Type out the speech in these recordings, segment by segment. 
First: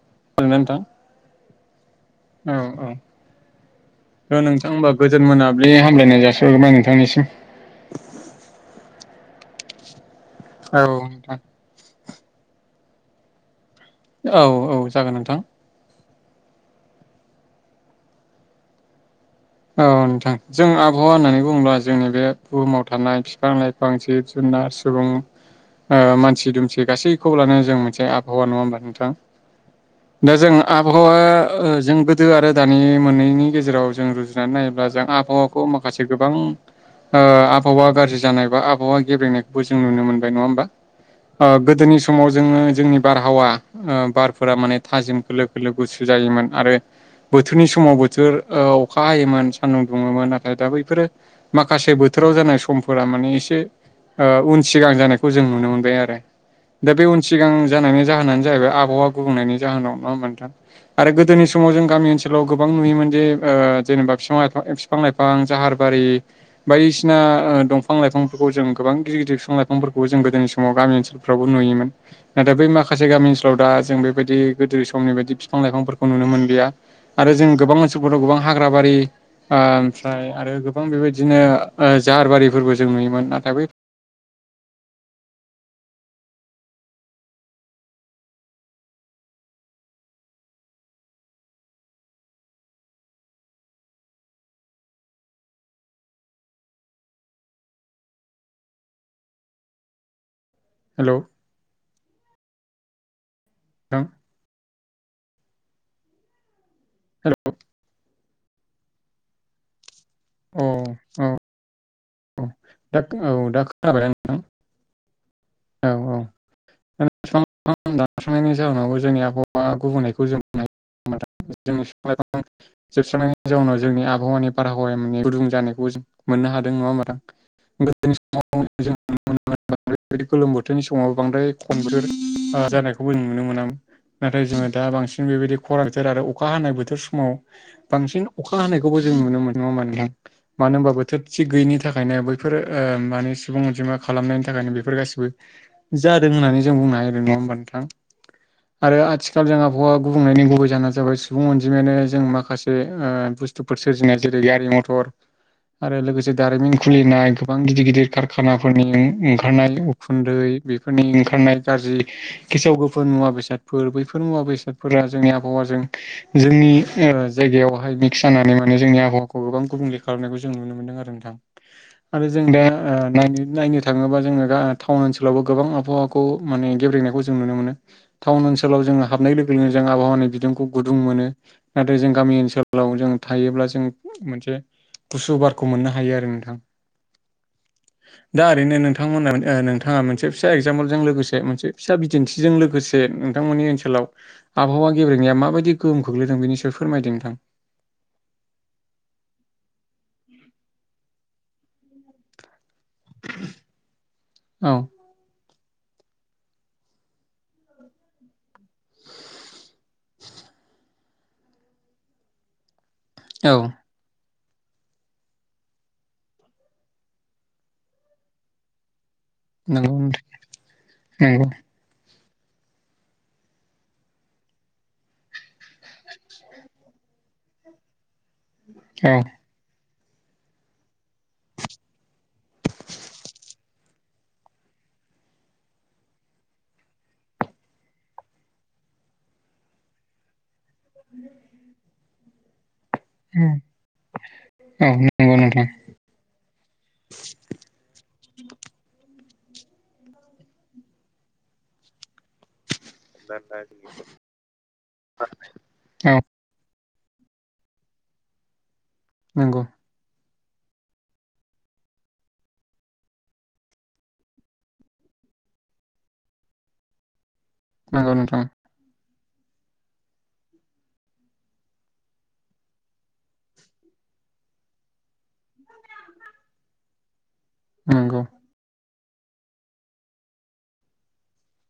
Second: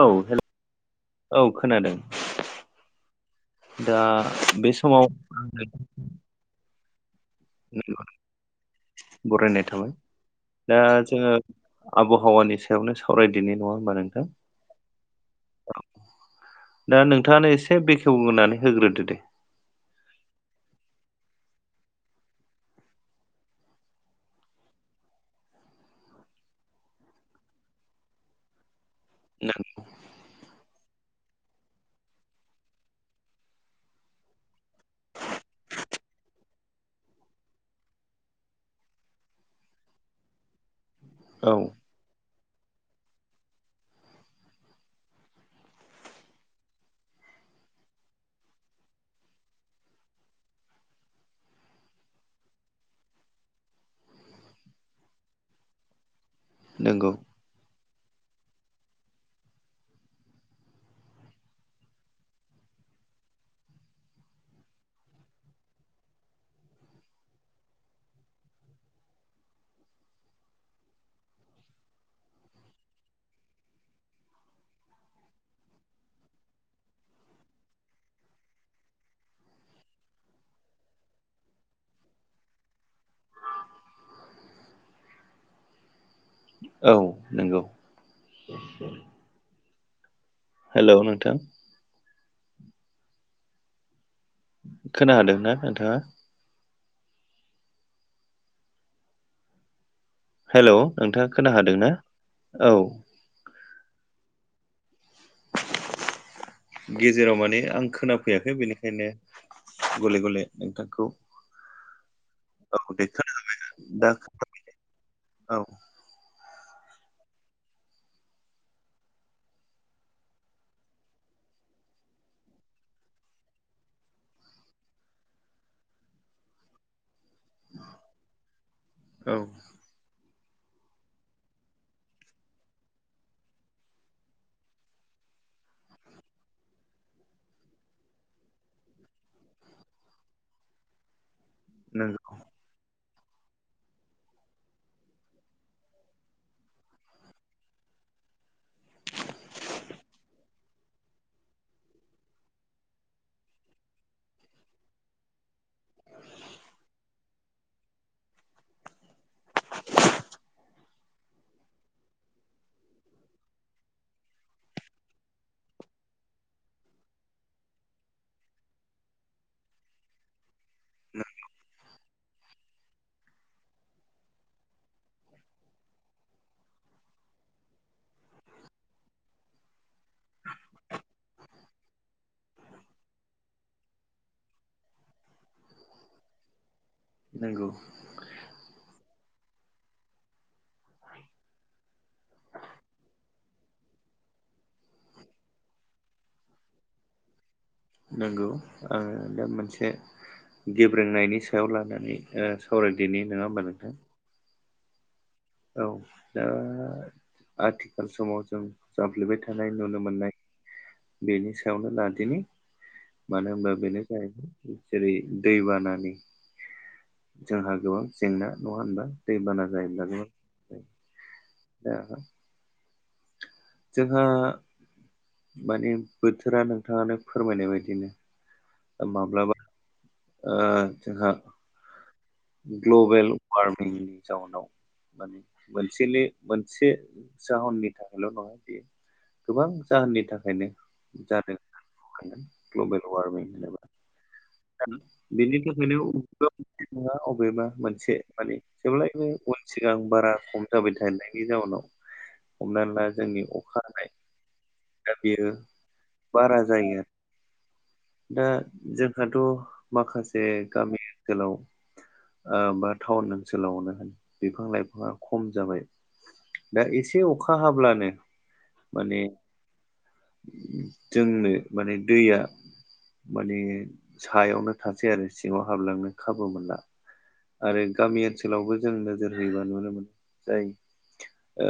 औ हेल' [unintelligible] नोंथां औ खोनादों औ औ। दा ओ नोंथां बे होमबा समाव गोजोन मोनाब्लिनि हामलायनाय जासिहरबाय नोंथांनिसिम ‌ [unintelligible] बरायनाय थाबाय दा औ जोङो नोंथां आब'हावानि सायावनो सावरायदिनि नङा होमबा नों औ औ जागोन नोंथां। औ दा नोंथाङानो एसे बेखेवग्रोनानै होग्रोदो दे। औ नोंथां जों आब'हावा होननानै बुङोबा जोंनि बे बुहुमाव थानाय बिफां लाइफ फां जिब जुनार सुबुं ओ मानसि दुमसि गासैखौबो लानानै जों मोनसे आबहावा नङा होमबा नों थां? ओं दा जों आब'हावा ओ ओ जों गोदो आरो दानि मोननैनि गेजेराव जों रुजुनानै नाय ब्ला जों आबहावाखौ माखासे गोबां ओ आबहावा गाज्रि जानाय बा आबहावा गेबेंनायखौबो जों नुनो मोनबाय नङा होमबा। ओ औ गोदोनि समाव जोङो जोंनि बारहावा ओ बारफोरा माने थाजिम खोलो खोलो गुसु जायोमोन आरो बोथोरनि समाव बोथोर ओ अखा हायोमोन सान्दुं दुङोमोन नाथाय दा बैफोरो माखासे बोथोराव जानाय समफोरा माने एसे ओ उन सिगां जानायखौ जों नुनो मोनबाय आरो दा बे नंगौ उन सिगां जानायनि जाहोनानो जाहैबाय आबहावा गुबुंनायनि जाहोनाव नङा होमबा नोंथां। आरो गोदोनि समाव जों गामि ओनसोलाव गोबां नुयोमोन जे ओ जेनेबा फिफां लाइफां फिफां लाइफां जाहारबारि बायदिसिना ओ दंफां लाइफांफोरजों गोबां गिदिर गिदिर फिफां लाइफांफोरखौ जों गोदोनि समाव गामि फ्रावबो नुयोमोन नाथाय बै माखासे गामि ओनसोलाव दा जों बेबायदि गोदो समनि बायदि फिफां लाइफांफोरखौ नुनो मोनलिया। आरो जों गोबां ओनसोलफोराव गोबां हाग्रा बारि आ आमफ्राय आरो गोबां बेबायदिनो ओ जाहार बारिफोरबो जों नुयोमोन नाथाय बै औ नोंगौ। हेलौ नोंथां। खोनादों ना नोंथाङा? हेल' हेलौ नोंथाङा खोनाखादोंना औ थां गेजेराव हेलौ माने आं खोनाफैयाखै बिनिखायनो गले गले अ नोंथांखौ औ दा दे खोना औ दा खोनाबाय ना नोंथां? औ औ औ [unintelligible] दानस्रांनायनि जाहोनावबो जोंनि आबहावा गुबुननायखौ जों जोंनि बिफां लाइफां जोबस्रांनायनि जाहोनाव जोंनि आबहावानि बारहावाया माने गुदुं जानायखौ जों मोननो हादों नङा गोदोनि समाव औ बेदि गोलोम बोथोरनि समाव बांद्राय खम बोथोर जानायखौबो नुनो मोनामोन नाथाय जोङो दा बांसिन बेबायदि खरां बोथोर आरो अखा हानाय बोथोर समाव बांसिन अखा हानायखौबो जों नुनो मोन नङा होनबा नोंथां मानो होनबा थोब थिग गैयिनि थाखायनो नंगौ बैफोरो ओ माने सुबुं अनजिमा खालामनायनि थाखायनो बे फोर गासिबो जादों होननानै जों बुंनो हायो आरो नङा होमबा नोंथां आरो आथिखाल जों आबहावा गुबुंनायनि गुबै जाहोना जाबाय सुबुं अनजिमायानो जों माखासे उह बुस्थ थुफोर सोरजिनाय जेरै गारि मथर आरो लोगोसे दारिमिन खुलिनाय गोबां गिदिर गिदिर कारखानाफोरनिं ओं खारनाय उखुन्दै बेफोरनि ओंखारनाय गाज्रि गेसाव गोफोन मुवा बेसादफोर बैफोर मुवा बेसादफोरा जोंनि आबहावाजों जोंनि ओ जायगायावहाय मिक्स जानानै माने जोंनि आबहावाखौ गोबां गुबुंले खालामनायखौ जों नुनो मोनदों आरो नोंथां आरो जों दा उह नायनो-नायनो थाङोबा जोङो दा टाउन ओनसोलावबो गोबां आबहावाखौ माने गेब्रेनाय जों नुनो मोनो टाउन ओनसोलाव जोंहा। हाबनाय लोगो लोगोनो जों आबहावानि बिदुंखौ गुदुं मोनो। नाथाय जों गामि ओनसोलाव जों थायोब्ला जों मोनसे गुसु बारखौ मोननो हायो आरो नोंथां। नोंगौ। दा ओरैनो नों थांमोना उह नोंथाङा मोनसे फिसा एगजामपोलजों लोगोसे मोनसे फिसा बिदिन्थिजों लोगोसे नोंथांमोननि ओनसोलाव आबहावा गेब्रेंनाया माबायदि गोहोम खख्लैदों बेनि सायाव फोरमायदों नोंथां। नंगौ आङो दा मोनसे गेब्रेंनायनि सायाव लानानै उह सावरायनो दिनै नङा होमबा नोंथां औ औ दा आथिखाल समाव जों जाफ्लेबाय थानाय नुनो मोननाय बेनि सायावनो लादिनि मानो औ होनब्ला बेनो जाहैबाय जेरै दैबानानि जोंहा गोबां जेंना नङा होनबा दैबाना नंगौ जायोब्ला नोंथां नंगौ दा जोंहा माने बोथोरा नोंथाङानो फोरमायनाय बायदिनो औ माब्लाबा ओ जोंहा ग्लबेल वार्मिंनि जाउनाव माने मोनसेल मोनसे जाहोननि थाखायल' नङा बेयो गोबां जाहोननि थाखायनो जादों ग्लबेल वार्मिं होनोबा औ दा नंगौ बेनि नोंथां थाखायनो नङा अबेबा मोनसे माने जेब्लायबो उन सिगां बारा खम जाबाय थानायनायनि जाउनाव हमनानै ला दा जोंनि दा अखा जोंनि हानाय दा बेयो औ बारा जायो आरो दा जोंहाथ' नंगौ माखासे गामि ओनसोलाव बा टाउन ओनसोलावनो होन बिफां लाइफाङा खम जाबाय दा एसे अखा हाब्लानो नंगौ नोंथां माने जोंनो माने दैया माने सायावनो थासै आरो सिङाव हाबलांनो खाबु मोनला आरो नंगौ गामि ओनसोलावबो जों नोजोर होयोबा नुनो मोनो जाय ओ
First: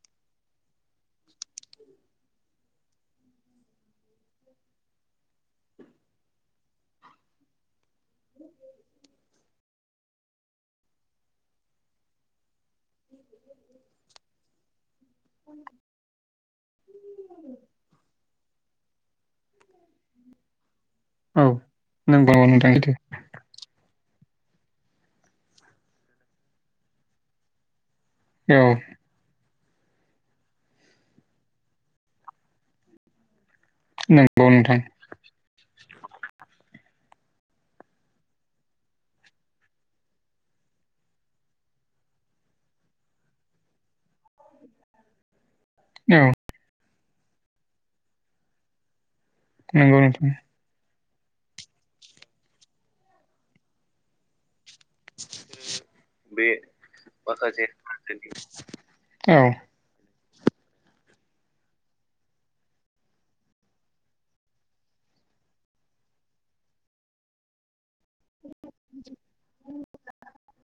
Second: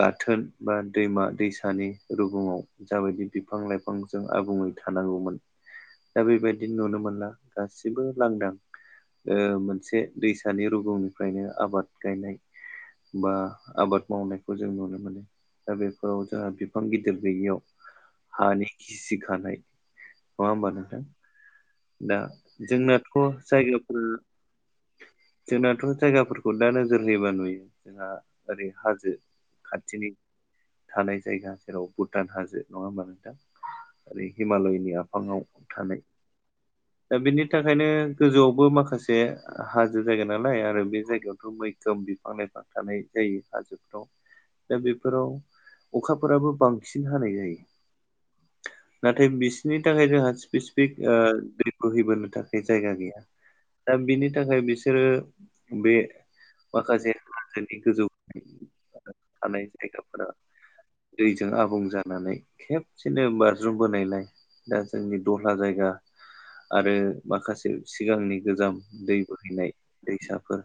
गाथोन बा दैमा दैसानि रुगुङाव जाबायदि बिफां लाइफांजों आबुङै थानांगौमोन दा बेबायदि नुनो मोनला गासिबो लांदां ओ मोनसे दैसानि रुगुंनिफ्रायनो आबाद गायनाय बा आबाद मावनायखौ जों नुनो मोनो दा बेफोराव जोंहा बिफां गिदिर गैयियाव हानि गिसिखानाय नङा होमबा नोंथां औ दा नंगौ नोंथां सैथो जोंनाथ' जायगाफोर जोंनाथ' जायगाफोरखौ दा नोजोर होयोबा नुयो जोंहा ओरै औ हाजो खाथिनि थानाय जायगा जेराव भुटान हाजो नङा होमबा नोंथां? ओरै नंगौ नोंथां हिमालयनि आफाङाव थानाय दा बिनि थाखायनो गोजौआवबो माखासे आ हाजो जायगा नालाय आरो बे जायगायावथ' मैखोम बिफां लाइफां थानाय जायो हाजोफ्राव दा बेफोराव औ अखाफोराबो बांसिन हानाय जायो। नाथाय बिसोरनि नंगौ थाखाय नोंथां जोंहा स्पि [unintelligible] ओ दै बहैबोनो थाखाय जायगा गैया दा बिनि थाखाय बिसोर बिसोरो बे बे माखासे माखासे हनि गोजौ थानाय जायगाफोरा [inaudible] दैजों आबुं जानानै खेबसेनो बाज्रुम बोनायलाय दा जोंनि दहला जायगा आरो माखासे सिगांनि गोजाम दै बोहैनाय दैसाफोर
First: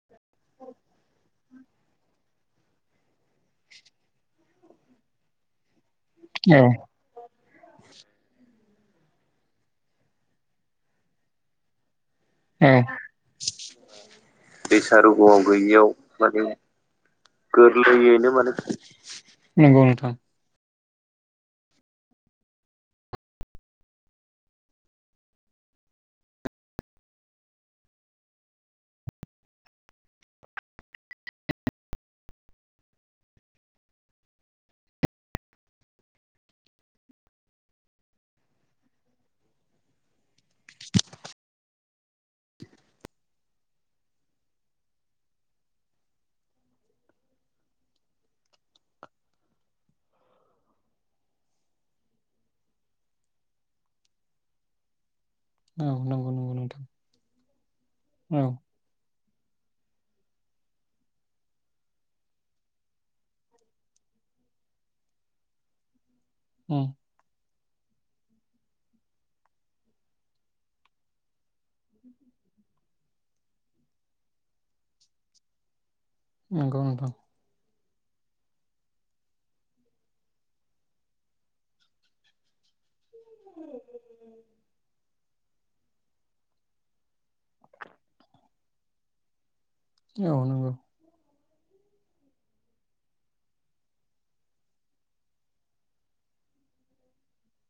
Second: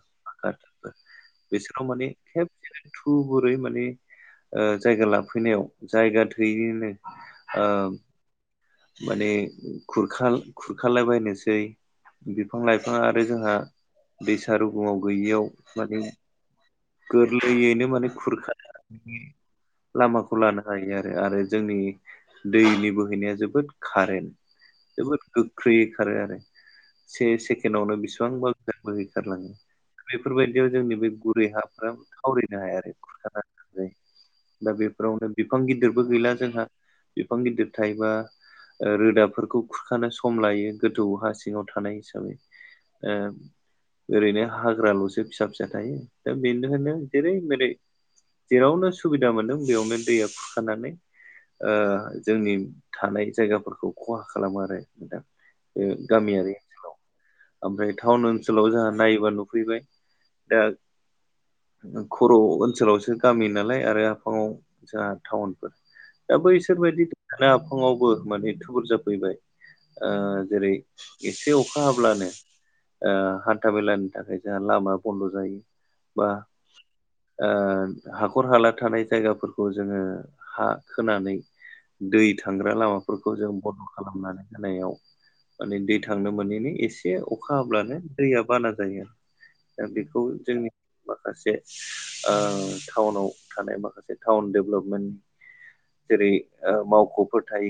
बिसोराव माने खेबसे थुबुरै माने ओ जायगा लाफैनायाव जायगा औ थैयैनो ओ माने खुरखा-खुरखालाबायनोसै बिफां औ लाइफां आ ओमफ्राय जोंहा दैसा रुगङाव गैयियाव माने गोरलैयैनो माने खुरखानो [unintelligible] नंगौ नोंथां लामाखौ। खौ लानो हायो आरो, आरो जोंनि दैनि बोहैनाया जोबोद कारेन्ट जोबोद गोख्रैयै खारो आरो। से सेकेडआवनो बेसेबां गोजान बोहैखार लाङो। बेफोरबायदियाव जोंनि बे गुरै हा [unintelligible] थावरिनो हाया आरो खुरखानानै लांजायो। दा बेफोरावनो बिफां गिदिरबो गैला जोंहा बिफां गिदिर थायोबा ओ रोदाफोरखौ खुरखानो सम लायो गोथौ हा सिङाव थानाय हिसाबै। ओ ओरैनो हाग्राल'सो फिसा फिसा थायो। बेनिखायनो जेरै मेरै जेरावनो सुबिदा मोनदों बेयावनो दैया खुरखानानै ओ जोंनि थानाय जायगाफोरखौ खहा खालामो आरो नोंथां। औ नंगौ नंगौ नोंथां। आमफ्राय टाउन औ ओनसोलाव जोंहा नायोबा नुफैबाय दा खर' ओनसोलावसो गामि नालाय आरो आफाङाव जोंहा टाउनफोर दा उम बैसोरबायदि दा आफाङावबो माने थुबुर जाफैबाय। ओ जेरै एसे अखा हाब्लानो ओ हान्था मेलानि थाखाय जोंहा लामाया बन्द' जायो। बा नंगौ नोंथां। ओ हाखर हाला थानाय जायगाफोरखौ जोङो हा खोनानै दै थांग्रा लामाफोरखौ जों बन्द' खालामनानै होनायाव माने दै थांनो मोनैनि एसे अखा हाब्लानो दैया बाना जायो। दा बेखौ औ जोंनि माखासे ओ टाउनाव थानाय माखासे टाउन डेभेलपमेन्ट जेरै ओ मावख'फोर थायो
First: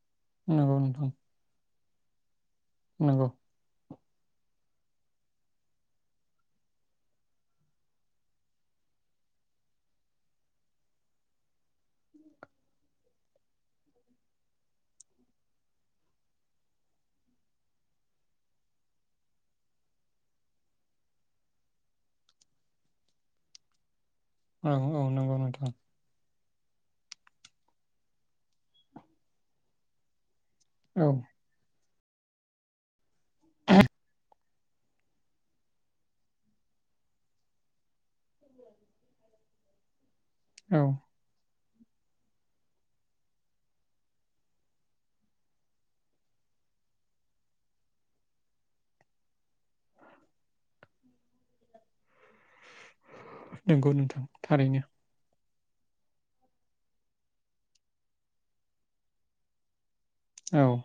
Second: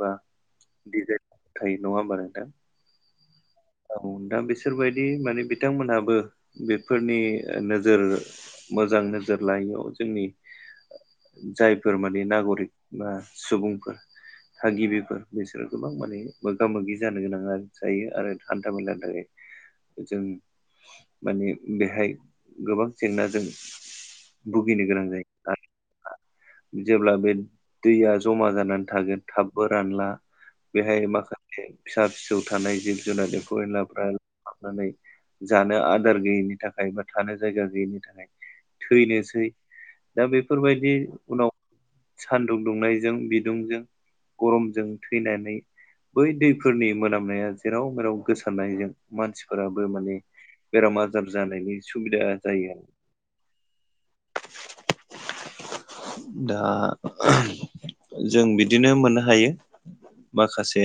बा नंगौ नंगौ नोंथां दिजाइन [unintelligible] थायो नङा होमबा नोंथां? नंगौ औ दा बिसोरबायदि माने बिथांमोनहाबो बेफोरनि ओ नोजोर मोजां नोजोर लायैयाव जोंनि जायफोर माने नागरिक बा सुबुंफोर थागिबिफोर बिसोरो गोबां माने मोगा मोगि जानो गोनां जायो आरो हान्था मेलानि थाखाय जों माने बेहाय गोबां जेंनाजों औ भुगिनो गोनां औ नंगौ जायो नोंथां आरो ओ जेब्ला बे दैया जमा जानानै थागोन थाबबो रानला बेहाय औ माखासे फिसा फिसौ थानाय जिब जुनार एफौ एनलाफ्रा [unintelligible] नानै जानो आदार गैयिनि थाखायबो थानो जायगा गैयिनि थाखाय थैनोसै दा औ बेफोरबायदि उनाव सानदुं दुंनायजों बिदुंजों गरमजों थैनानै बै दैफोरनि मोनामनाया जेराव मेराव गोसारनायजों मानसिफोराबो माने बेराम आजार जानायनि सुबिदा जायो आरो नोंगौ नोंथां थारैनो दा जों बिदिनो मोननो हायो। औ माखासे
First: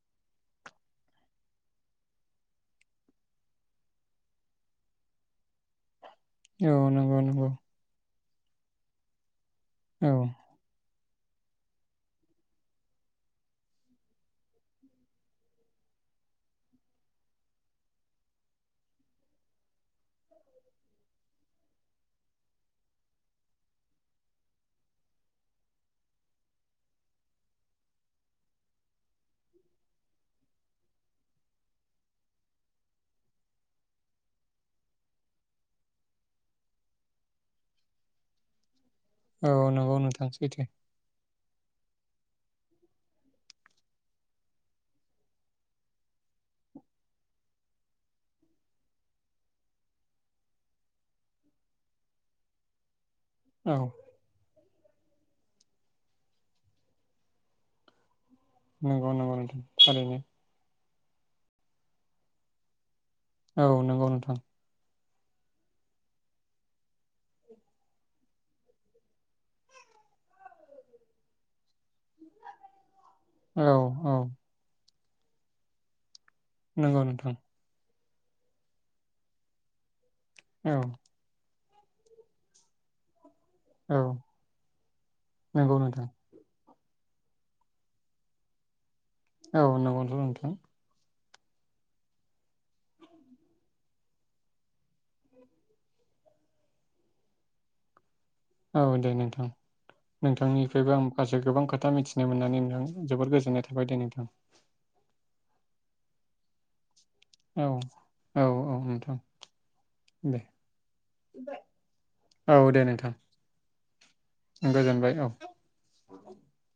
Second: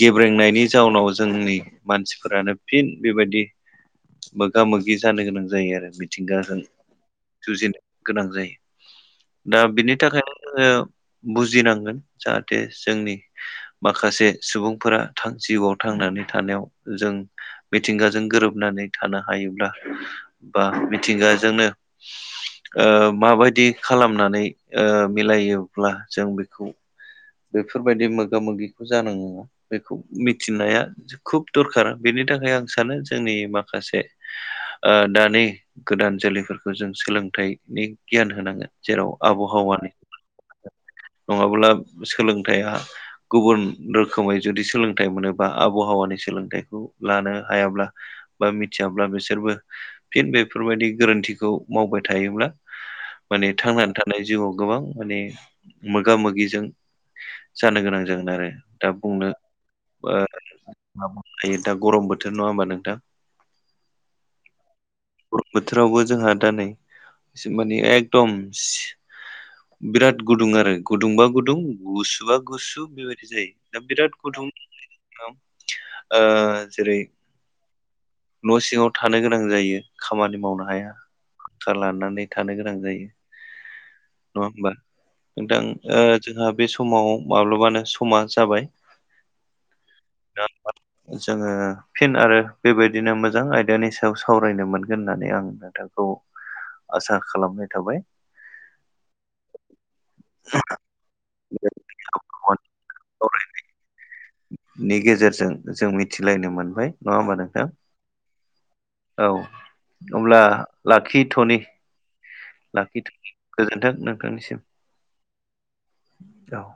गेब्रेंनायनि जाउनाव जोंनि मानसिफोरानो फिन बेबायदि मोगा मोगि जानो गोनां जायो आरो मिथिंगाजों औ नंगौ नंगौ जुजिनो गोनां जायो। दा बिनि औ थाखायनो जोङो बुजिनांगोन जाहाथे जोंनि माखासे सुबुंफोरा थां जिउआव थांनानै थानायाव जों मिथिंगाजों गोरोबनानै थानो हायोब्ला बा मिथिंगाजोंनो ओ माबायदि खालामनानै ओ मिलायोब्ला जों बेखौ बेफोरबायदि मोगा मोगिखौ जानांगौ बेखौ मिथिनाया खुब दरखार बेनि थाखाय आं सानो जोंनि माखासे दानि गोदान जोलैफोरखौ जों सोलोंथाइनि गियान होनांगोन जेराव औ आबहावानि नंगौ नोंथां सैथो नङाब्ला सोलोंथाइया गुबुन रोखोमै जुदि सोलोंथाइ मोनोबा आबहावानि सोलोंथाइखौ लानो हायाब्ला बा मिथियाब्ला बिसोरबो फिन बेफोरबायदि गोरोन्थिखौ मावबाय थायोब्ला माने औ थांनानै थानाय जिउआव गोबां माने मोगा मोगिजों जानो गोनां जागोन आरो दा नंगौ बुंनो नंगौ नोंथां ओ थारैनो [unintelligible] दा गरम बोथोर नङा होमबा नोंथां औ नंगौ नोंथां बर' बोथोरावबो जोंहा दा नै माने एकदम बिराद गुदुं आरो गुदुंबा गुदुं गुसुबा गुसु बेबायदि जायो औ दा औ बिराद गुदुं ओ जेरै नंगौ नोंथां न' सिङाव थानो गोनां जायो खामानि मावनो औ हाया। लानानै थानो गोनां जायो औ नङा होमबा नोंथां। नंगौ नोंथां ओ जोंहा बे समाव माब्लाबानो समा जाबाय। औ नंगौथ' नोंथां जोंङो फिन आरो बेबायदिनो मोजां आयदानि सायाव सावरायनो मोनगोन होननानै आं नोंथां [inaudible] आसा खालामनाय थाबाय। औ दे नोंथां नोंथांनिफ्रायबो आं माखासे गोबां खोथा मिथिनो मोननानै नोंथां जोबोद गोजोननाय थाबाय दे नोंथां। नि गेजेरजों जों मिथिलायनो मोनबाय। नङा होमबा नोंथां औ औ औ औ दे होमब्ला लाखिथ'नि औ दे नोंथां लाखिथों गोजोन्थों नोंथांनिसिम गोजोनबाय औ औ